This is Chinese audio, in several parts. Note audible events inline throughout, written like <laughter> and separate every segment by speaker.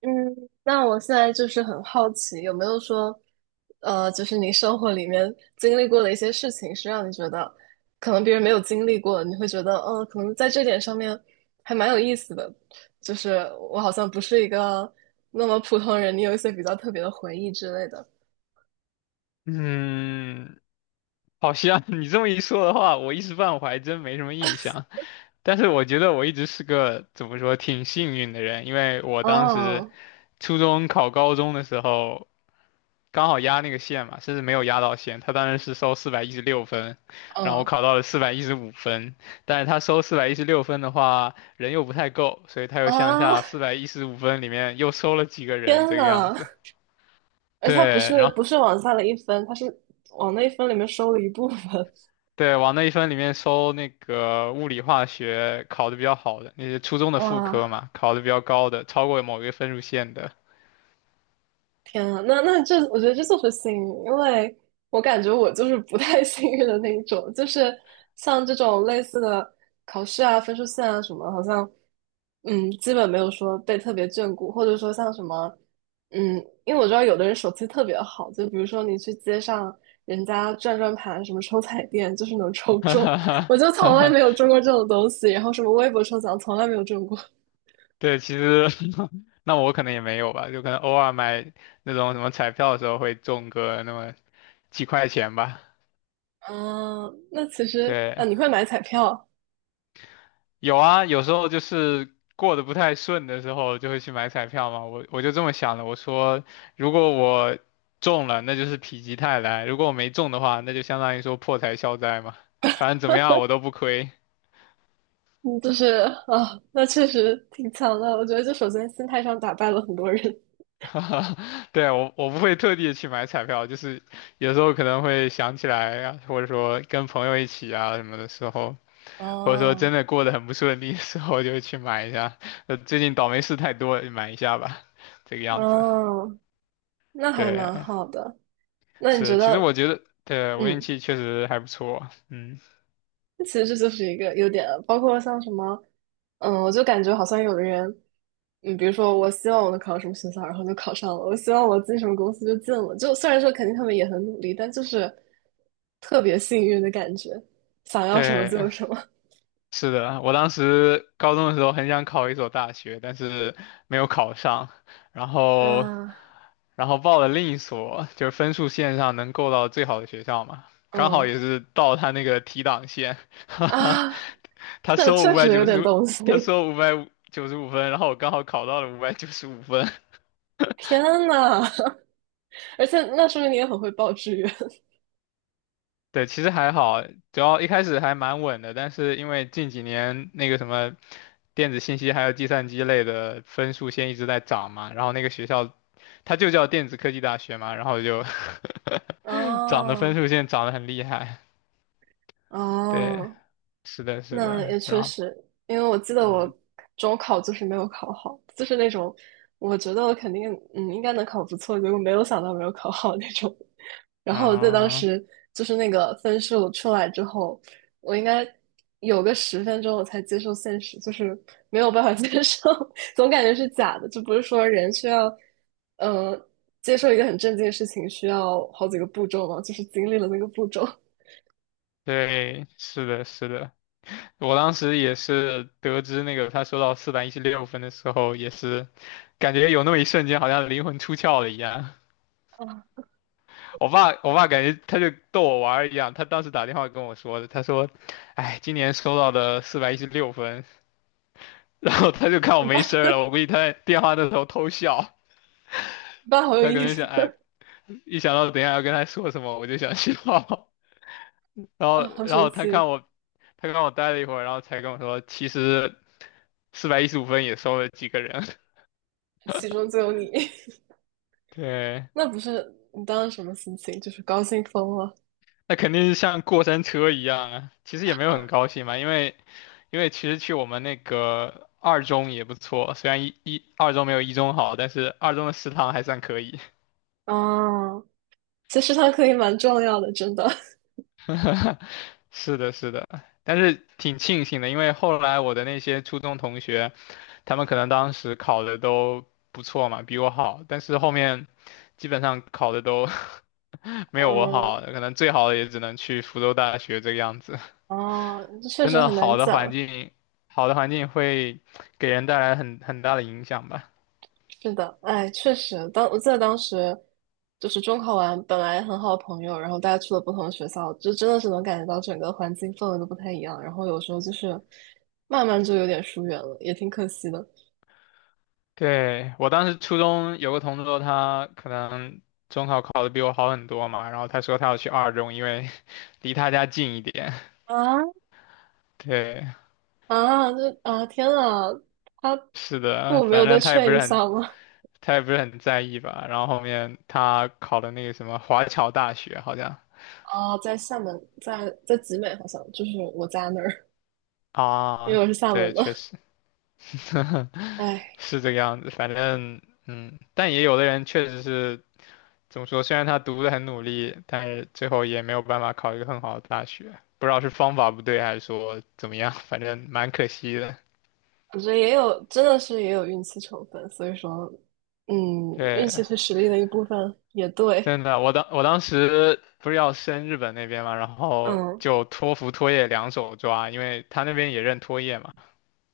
Speaker 1: 嗯，那我现在就是很好奇，有没有说，就是你生活里面经历过的一些事情，是让你觉得可能别人没有经历过，你会觉得，可能在这点上面还蛮有意思的，就是我好像不是一个那么普通人，你有一些比较特别的回忆之类的。
Speaker 2: 嗯，好像 <laughs> 你这么一说的话，我一时半会儿还真没什么印象。但是我觉得我一直是个怎么说挺幸运的人，因为我当时
Speaker 1: 哦，
Speaker 2: 初中考高中的时候，刚好压那个线嘛，甚至没有压到线。他当时是收四百一十六分，然后我
Speaker 1: 嗯
Speaker 2: 考到了四百一十五分，但是他收四百一十六分的话，人又不太够，所以他又向
Speaker 1: 啊，
Speaker 2: 下四百一十五分里面又收了几个
Speaker 1: <laughs>
Speaker 2: 人
Speaker 1: 天
Speaker 2: 这个样
Speaker 1: 呐，
Speaker 2: 子。
Speaker 1: 而且它不
Speaker 2: 对，
Speaker 1: 是
Speaker 2: 然后。
Speaker 1: 不是往下了一分，它是往那一分里面收了一部分。
Speaker 2: 对，往那一分里面收那个物理化学考的比较好的，那些初中的副
Speaker 1: 哇，
Speaker 2: 科嘛，考的比较高的，超过某一个分数线的。
Speaker 1: 天啊，那这，我觉得这就是幸运，因为我感觉我就是不太 <laughs> 幸运的那一种，就是像这种类似的考试啊、分数线啊什么，好像，基本没有说被特别眷顾，或者说像什么嗯，因为我知道有的人手气特别好，就比如说你去街上人家转转盘，什么抽彩电，就是能抽中，我就从来没有中
Speaker 2: <laughs>
Speaker 1: 过这种东西，然后什么微博抽奖从来没有中过。
Speaker 2: 对，其实 <laughs> 那我可能也没有吧，就可能偶尔买那种什么彩票的时候会中个那么几块钱吧。
Speaker 1: 嗯，那其实啊，
Speaker 2: 对，
Speaker 1: 你会买彩票。
Speaker 2: 有啊，有时候就是过得不太顺的时候，就会去买彩票嘛。我就这么想的，我说如果我中了，那就是否极泰来；如果我没中的话，那就相当于说破财消灾嘛。反正怎么样我都不亏。
Speaker 1: 嗯，就是啊，那确实挺强的。我觉得，就首先心态上打败了很多人。
Speaker 2: <laughs> 对啊，我不会特地去买彩票，就是有时候可能会想起来啊，或者说跟朋友一起啊什么的时候，
Speaker 1: <laughs>
Speaker 2: 或者说
Speaker 1: 哦，
Speaker 2: 真的过得很不顺利的时候，就会去买一下。最近倒霉事太多了，买一下吧，这个样子。
Speaker 1: 哦，那还
Speaker 2: 对。
Speaker 1: 蛮好的。那你觉
Speaker 2: 是，其实我
Speaker 1: 得，
Speaker 2: 觉得，对，我运
Speaker 1: 嗯，
Speaker 2: 气确实还不错。嗯，
Speaker 1: 其实这就是一个优点了，包括像什么，我就感觉好像有的人。比如说我希望我能考上什么学校，然后就考上了；我希望我进什么公司就进了。就虽然说肯定他们也很努力，但就是特别幸运的感觉，想要什么就
Speaker 2: 对，
Speaker 1: 有什么。
Speaker 2: 是的，我当时高中的时候很想考一所大学，但是没有考上，然后，
Speaker 1: 啊，
Speaker 2: 然后报了另一所，就是分数线上能够到最好的学校嘛，
Speaker 1: <laughs>
Speaker 2: 刚好
Speaker 1: 嗯
Speaker 2: 也是到他那个提档线，<laughs> 哈
Speaker 1: 啊，
Speaker 2: 哈，
Speaker 1: <laughs> <laughs>
Speaker 2: 他
Speaker 1: 那
Speaker 2: 收五
Speaker 1: 确
Speaker 2: 百
Speaker 1: 实有
Speaker 2: 九
Speaker 1: 点
Speaker 2: 十，
Speaker 1: 东西。
Speaker 2: 他收五百九十五分，然后我刚好考到了五百九十五分。<laughs>
Speaker 1: 天呐，<laughs> 而且那说明你也很会报志愿。
Speaker 2: 对，其实还好，主要一开始还蛮稳的，但是因为近几年那个什么电子信息还有计算机类的分数线一直在涨嘛，然后那个学校它就叫电子科技大学嘛，然后就 <laughs> 涨的分
Speaker 1: 哦
Speaker 2: 数线涨得很厉害。对，
Speaker 1: 哦，
Speaker 2: 是的，是
Speaker 1: 那
Speaker 2: 的，
Speaker 1: 也
Speaker 2: 然
Speaker 1: 确
Speaker 2: 后
Speaker 1: 实，因为我记得我
Speaker 2: 嗯
Speaker 1: 中考就是没有考好，就是那种我觉得我肯定应该能考不错，结果没有想到没有考好那种。然后我在当
Speaker 2: 啊，
Speaker 1: 时就是那个分数出来之后，我应该有个十分钟我才接受现实，就是没有办法 <laughs> 接受，<laughs> 总感觉是假的，就不是说人需要嗯、呃接受一个很正经的事情需要好几个步骤嘛，就是经历了那个步骤
Speaker 2: 对，是的，是的，我当时也是得知那个他收到四百一十六分的时候，也是感觉有那么一瞬间好像灵魂出窍了一样。
Speaker 1: 啊。
Speaker 2: 我爸感觉他就逗我玩儿一样，他当时打电话跟我说的，他说：“哎，今年收到的四百一十六分。<laughs>” 然后他就看我
Speaker 1: 明
Speaker 2: 没
Speaker 1: 白，
Speaker 2: 声儿了，我估计他在电话那头偷笑，
Speaker 1: <laughs> 明白，好有
Speaker 2: 他可
Speaker 1: 意
Speaker 2: 能
Speaker 1: 思
Speaker 2: 想，哎，一想到等一下要跟他说什么，我就想笑。<laughs> 然后，
Speaker 1: 啊，好
Speaker 2: 然
Speaker 1: 神
Speaker 2: 后他
Speaker 1: 奇。
Speaker 2: 看我，他看我待了一会儿，然后才跟我说，其实四百一十五分也收了几个人。<laughs>
Speaker 1: 其中就有你，
Speaker 2: 对，
Speaker 1: <laughs> 那不是你当时什么心情？就是高兴疯了。
Speaker 2: 那肯定是像过山车一样啊。其实也没有很高兴嘛，因为其实去我们那个二中也不错，虽然二中没有一中好，但是二中的食堂还算可以。
Speaker 1: 啊！其实他可以蛮重要的，真的。
Speaker 2: <laughs> 是的，是的，但是挺庆幸的，因为后来我的那些初中同学，他们可能当时考的都不错嘛，比我好，但是后面基本上考的都 <laughs> 没有我好，
Speaker 1: 嗯，
Speaker 2: 可能最好的也只能去福州大学这个样子。
Speaker 1: 哦啊，这确
Speaker 2: 真
Speaker 1: 实
Speaker 2: 的
Speaker 1: 很难
Speaker 2: 好的环
Speaker 1: 讲。
Speaker 2: 境，好的环境会给人带来很大的影响吧。
Speaker 1: 是的，哎，确实，当我记得当时就是中考完，本来很好的朋友，然后大家去了不同的学校，就真的是能感觉到整个环境氛围都不太一样。然后有时候就是慢慢就有点疏远了，也挺可惜的。
Speaker 2: 对，我当时初中有个同桌，他可能中考考的比我好很多嘛，然后他说他要去二中，因为 <laughs> 离他家近一点。
Speaker 1: 啊
Speaker 2: 对，
Speaker 1: 啊，这啊，天啊，他
Speaker 2: 是
Speaker 1: 父
Speaker 2: 的，
Speaker 1: 母没有
Speaker 2: 反
Speaker 1: 再
Speaker 2: 正他也不
Speaker 1: 劝一
Speaker 2: 是很，
Speaker 1: 下吗？
Speaker 2: 他也不是很在意吧。然后后面他考的那个什么华侨大学，好像
Speaker 1: 哦，在厦门，在集美好像就是我家那儿，因为
Speaker 2: 啊，
Speaker 1: 我是厦门
Speaker 2: 对，确
Speaker 1: 的。
Speaker 2: 实 <laughs>
Speaker 1: 哎，
Speaker 2: 是这个样子。反正嗯，但也有的人确实是。怎么说？虽然他读的很努力，但是最后也没有办法考一个很好的大学，不知道是方法不对还是说怎么样，反正蛮可惜的。
Speaker 1: 我觉得也有，真的是也有运气成分，所以说，嗯，运气
Speaker 2: 对，
Speaker 1: 是实力的一部分，也对。
Speaker 2: 真的，我当时不是要升日本那边嘛，然后
Speaker 1: 嗯
Speaker 2: 就托福、托业两手抓，因为他那边也认托业嘛。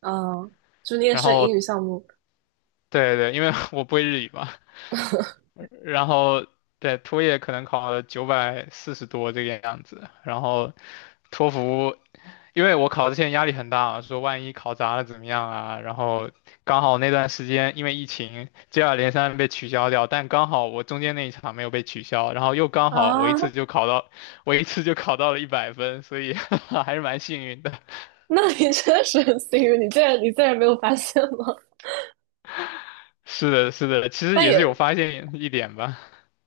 Speaker 1: 嗯，就你也
Speaker 2: 然
Speaker 1: 是英语
Speaker 2: 后
Speaker 1: 项目。
Speaker 2: 对对，因为 <laughs> 我不会日语嘛，然后对托业可能考了940多这个样子，然后托福因为我考之前压力很大，说万一考砸了怎么样啊？然后刚好那段时间因为疫情接二连三被取消掉，但刚好我中间那一场没有被取消，然后又刚
Speaker 1: <laughs>
Speaker 2: 好我一次
Speaker 1: 啊？
Speaker 2: 就考到，我一次就考到了100分，所以 <laughs> 还是蛮幸运的。<laughs>
Speaker 1: 那你确实很幸运，你竟然没有发现吗？
Speaker 2: 是的，是的，其实
Speaker 1: 但
Speaker 2: 也是有
Speaker 1: 也
Speaker 2: 发现一点吧。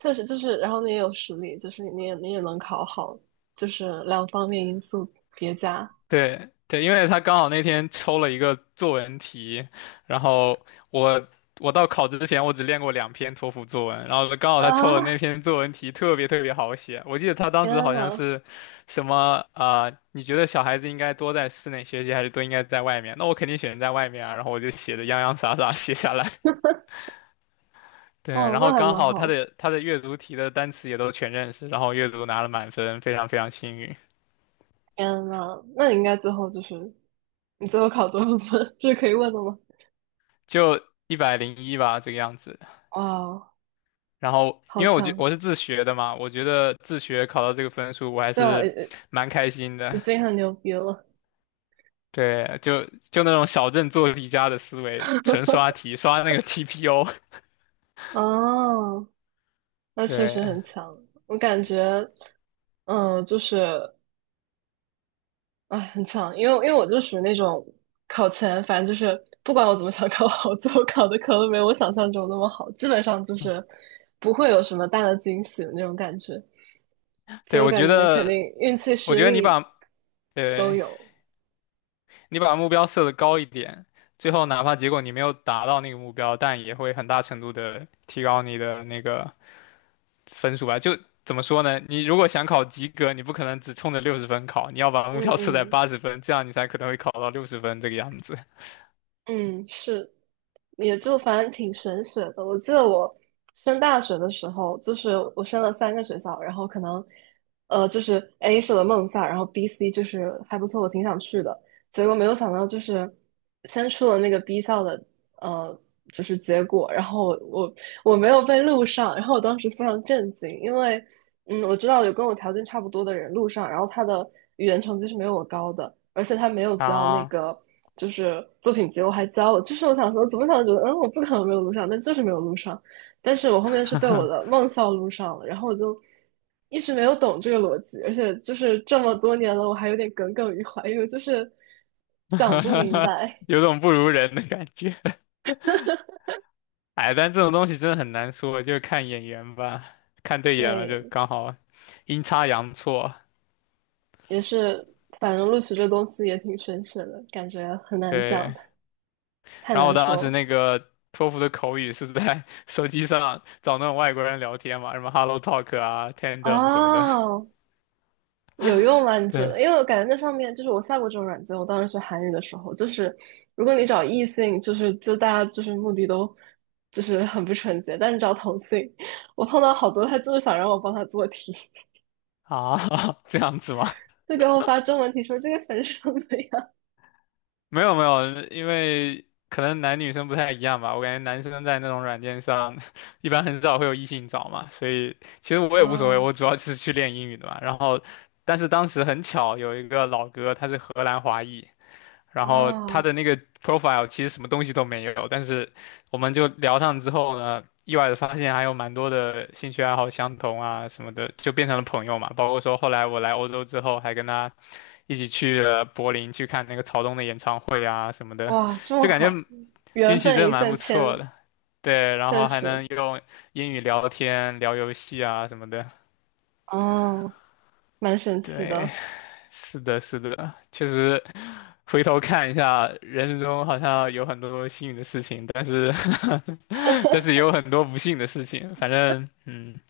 Speaker 1: 确实就是，然后你也有实力，就是你也能考好，就是两方面因素叠加。
Speaker 2: 对对，因为他刚好那天抽了一个作文题，然后我我到考之前我只练过两篇托福作文，然后刚好他抽的那
Speaker 1: 啊！
Speaker 2: 篇作文题特别特别好写，我记得他当时
Speaker 1: 天
Speaker 2: 好像
Speaker 1: 呐！
Speaker 2: 是什么你觉得小孩子应该多在室内学习还是多应该在外面？那我肯定选在外面啊，然后我就写的洋洋洒洒写下来。<laughs> 对，
Speaker 1: 哇，
Speaker 2: 然
Speaker 1: 那
Speaker 2: 后
Speaker 1: 还
Speaker 2: 刚
Speaker 1: 蛮
Speaker 2: 好他
Speaker 1: 好。
Speaker 2: 的他的阅读题的单词也都全认识，然后阅读拿了满分，非常非常幸运，
Speaker 1: 天呐，那你应该最后就是你最后考多少分？<laughs> 这是可以问的吗？
Speaker 2: 就101吧这个样子。
Speaker 1: 哇，
Speaker 2: 然后，
Speaker 1: 好
Speaker 2: 因为我觉
Speaker 1: 强！
Speaker 2: 我是自学的嘛，我觉得自学考到这个分数，我还
Speaker 1: 对啊，已
Speaker 2: 是蛮开心
Speaker 1: 已
Speaker 2: 的。
Speaker 1: 经很牛逼了。
Speaker 2: 对，就那种小镇做题家的思维，纯刷题，刷那个 TPO。
Speaker 1: 哦，
Speaker 2: <laughs>
Speaker 1: 那确
Speaker 2: 对，
Speaker 1: 实很强。我感觉，嗯，就是哎，很强。因为我就属于那种考前，反正就是不管我怎么想考好，<laughs> 最后考的可能没有我想象中那么好，基本上就是不会有什么大的惊喜的那种感觉。所
Speaker 2: 对，
Speaker 1: 以我
Speaker 2: 我
Speaker 1: 感
Speaker 2: 觉
Speaker 1: 觉肯定
Speaker 2: 得，
Speaker 1: 运气、
Speaker 2: 我
Speaker 1: 实
Speaker 2: 觉得你
Speaker 1: 力
Speaker 2: 把，
Speaker 1: 都
Speaker 2: 对，
Speaker 1: 有。
Speaker 2: 你把目标设的高一点，最后哪怕结果你没有达到那个目标，但也会很大程度的提高你的那个分数吧。就怎么说呢？你如果想考及格，你不可能只冲着六十分考，你要把目
Speaker 1: 嗯
Speaker 2: 标设在
Speaker 1: 嗯
Speaker 2: 80分，这样你才可能会考到六十分这个样子
Speaker 1: 嗯，是，也就反正挺玄学的。我记得我升大学的时候，就是我升了三个学校，然后可能，就是 A 是我的梦校，然后 B、C 就是还不错，我挺想去的。结果没有想到，就是先出了那个 B 校的呃，就是结果，然后我没有被录上，然后我当时非常震惊，因为我知道有跟我条件差不多的人录上，然后他的语言成绩是没有我高的，而且他没有交那
Speaker 2: 啊。
Speaker 1: 个就是作品集，我还交了，就是我想说怎么想觉得我不可能没有录上，但就是没有录上，但是我后面是被我的梦校录上了，然后我就一直没有懂这个逻辑，而且就是这么多年了，我还有点耿耿于怀，因为就是想不明
Speaker 2: <laughs>
Speaker 1: 白。
Speaker 2: 有种不如人的感觉。<laughs> 哎，但这种东西真的很难说，就看眼缘吧，看对眼了就
Speaker 1: 对，
Speaker 2: 刚好阴差阳错。
Speaker 1: 也是，反正录取这东西也挺玄学的，感觉很难讲，
Speaker 2: 对，
Speaker 1: 太
Speaker 2: 然后我
Speaker 1: 难
Speaker 2: 当
Speaker 1: 说
Speaker 2: 时
Speaker 1: 了。
Speaker 2: 那个托福的口语是在手机上找那种外国人聊天嘛，什么 Hello Talk 啊、Tandem 什么的。
Speaker 1: 哦，有用吗？你觉
Speaker 2: 对，
Speaker 1: 得？因为我感觉那上面就是我下过这种软件，我当时学韩语的时候，就是如果你找异性，就是就大家就是目的都就是很不纯洁，但你找同性，我碰到好多他就是想让我帮他做题，
Speaker 2: 啊，<laughs> 这样子吗？
Speaker 1: 就给我发中文题说这个选什么呀？
Speaker 2: 没有没有，因为可能男女生不太一样吧。我感觉男生在那种软件上，<laughs> 一般很少会有异性找嘛，所以其实我也无所谓，
Speaker 1: 啊
Speaker 2: 我主要就是去练英语的嘛。然后，但是当时很巧，有一个老哥他是荷兰华裔，然后他
Speaker 1: 啊，
Speaker 2: 的那个 profile 其实什么东西都没有，但是我们就聊上之后呢，意外的发现还有蛮多的兴趣爱好相同啊什么的，就变成了朋友嘛。包括说后来我来欧洲之后，还跟他。一起去了柏林去看那个曹东的演唱会啊什么的，
Speaker 1: 哇，这么
Speaker 2: 就感觉
Speaker 1: 好，
Speaker 2: 运
Speaker 1: 缘
Speaker 2: 气真
Speaker 1: 分
Speaker 2: 的
Speaker 1: 一
Speaker 2: 蛮
Speaker 1: 线
Speaker 2: 不错
Speaker 1: 牵，
Speaker 2: 的。对，然
Speaker 1: 确
Speaker 2: 后还
Speaker 1: 实，
Speaker 2: 能用英语聊天、聊游戏啊什么的。
Speaker 1: 哦。蛮神奇
Speaker 2: 对，
Speaker 1: 的。
Speaker 2: 是的，是的，确实，回头看一下，人生中好像有很多幸运的事情，但是，<laughs> 但是也有很多不幸的事情。反正，嗯，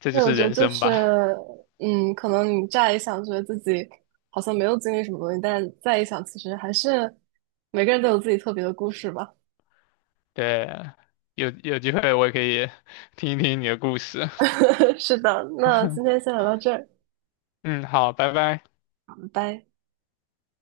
Speaker 2: 这就
Speaker 1: 对，我
Speaker 2: 是
Speaker 1: 觉得
Speaker 2: 人
Speaker 1: 就
Speaker 2: 生吧。
Speaker 1: 是，可能你乍一想觉得自己好像没有经历什么东西，但再一想，其实还是每个人都有自己特别的故事吧。
Speaker 2: 对，有有机会我也可以听一听你的故事。
Speaker 1: <laughs> 是的，那今
Speaker 2: <laughs>
Speaker 1: 天先聊到这儿，
Speaker 2: 嗯，好，拜拜。
Speaker 1: 拜拜。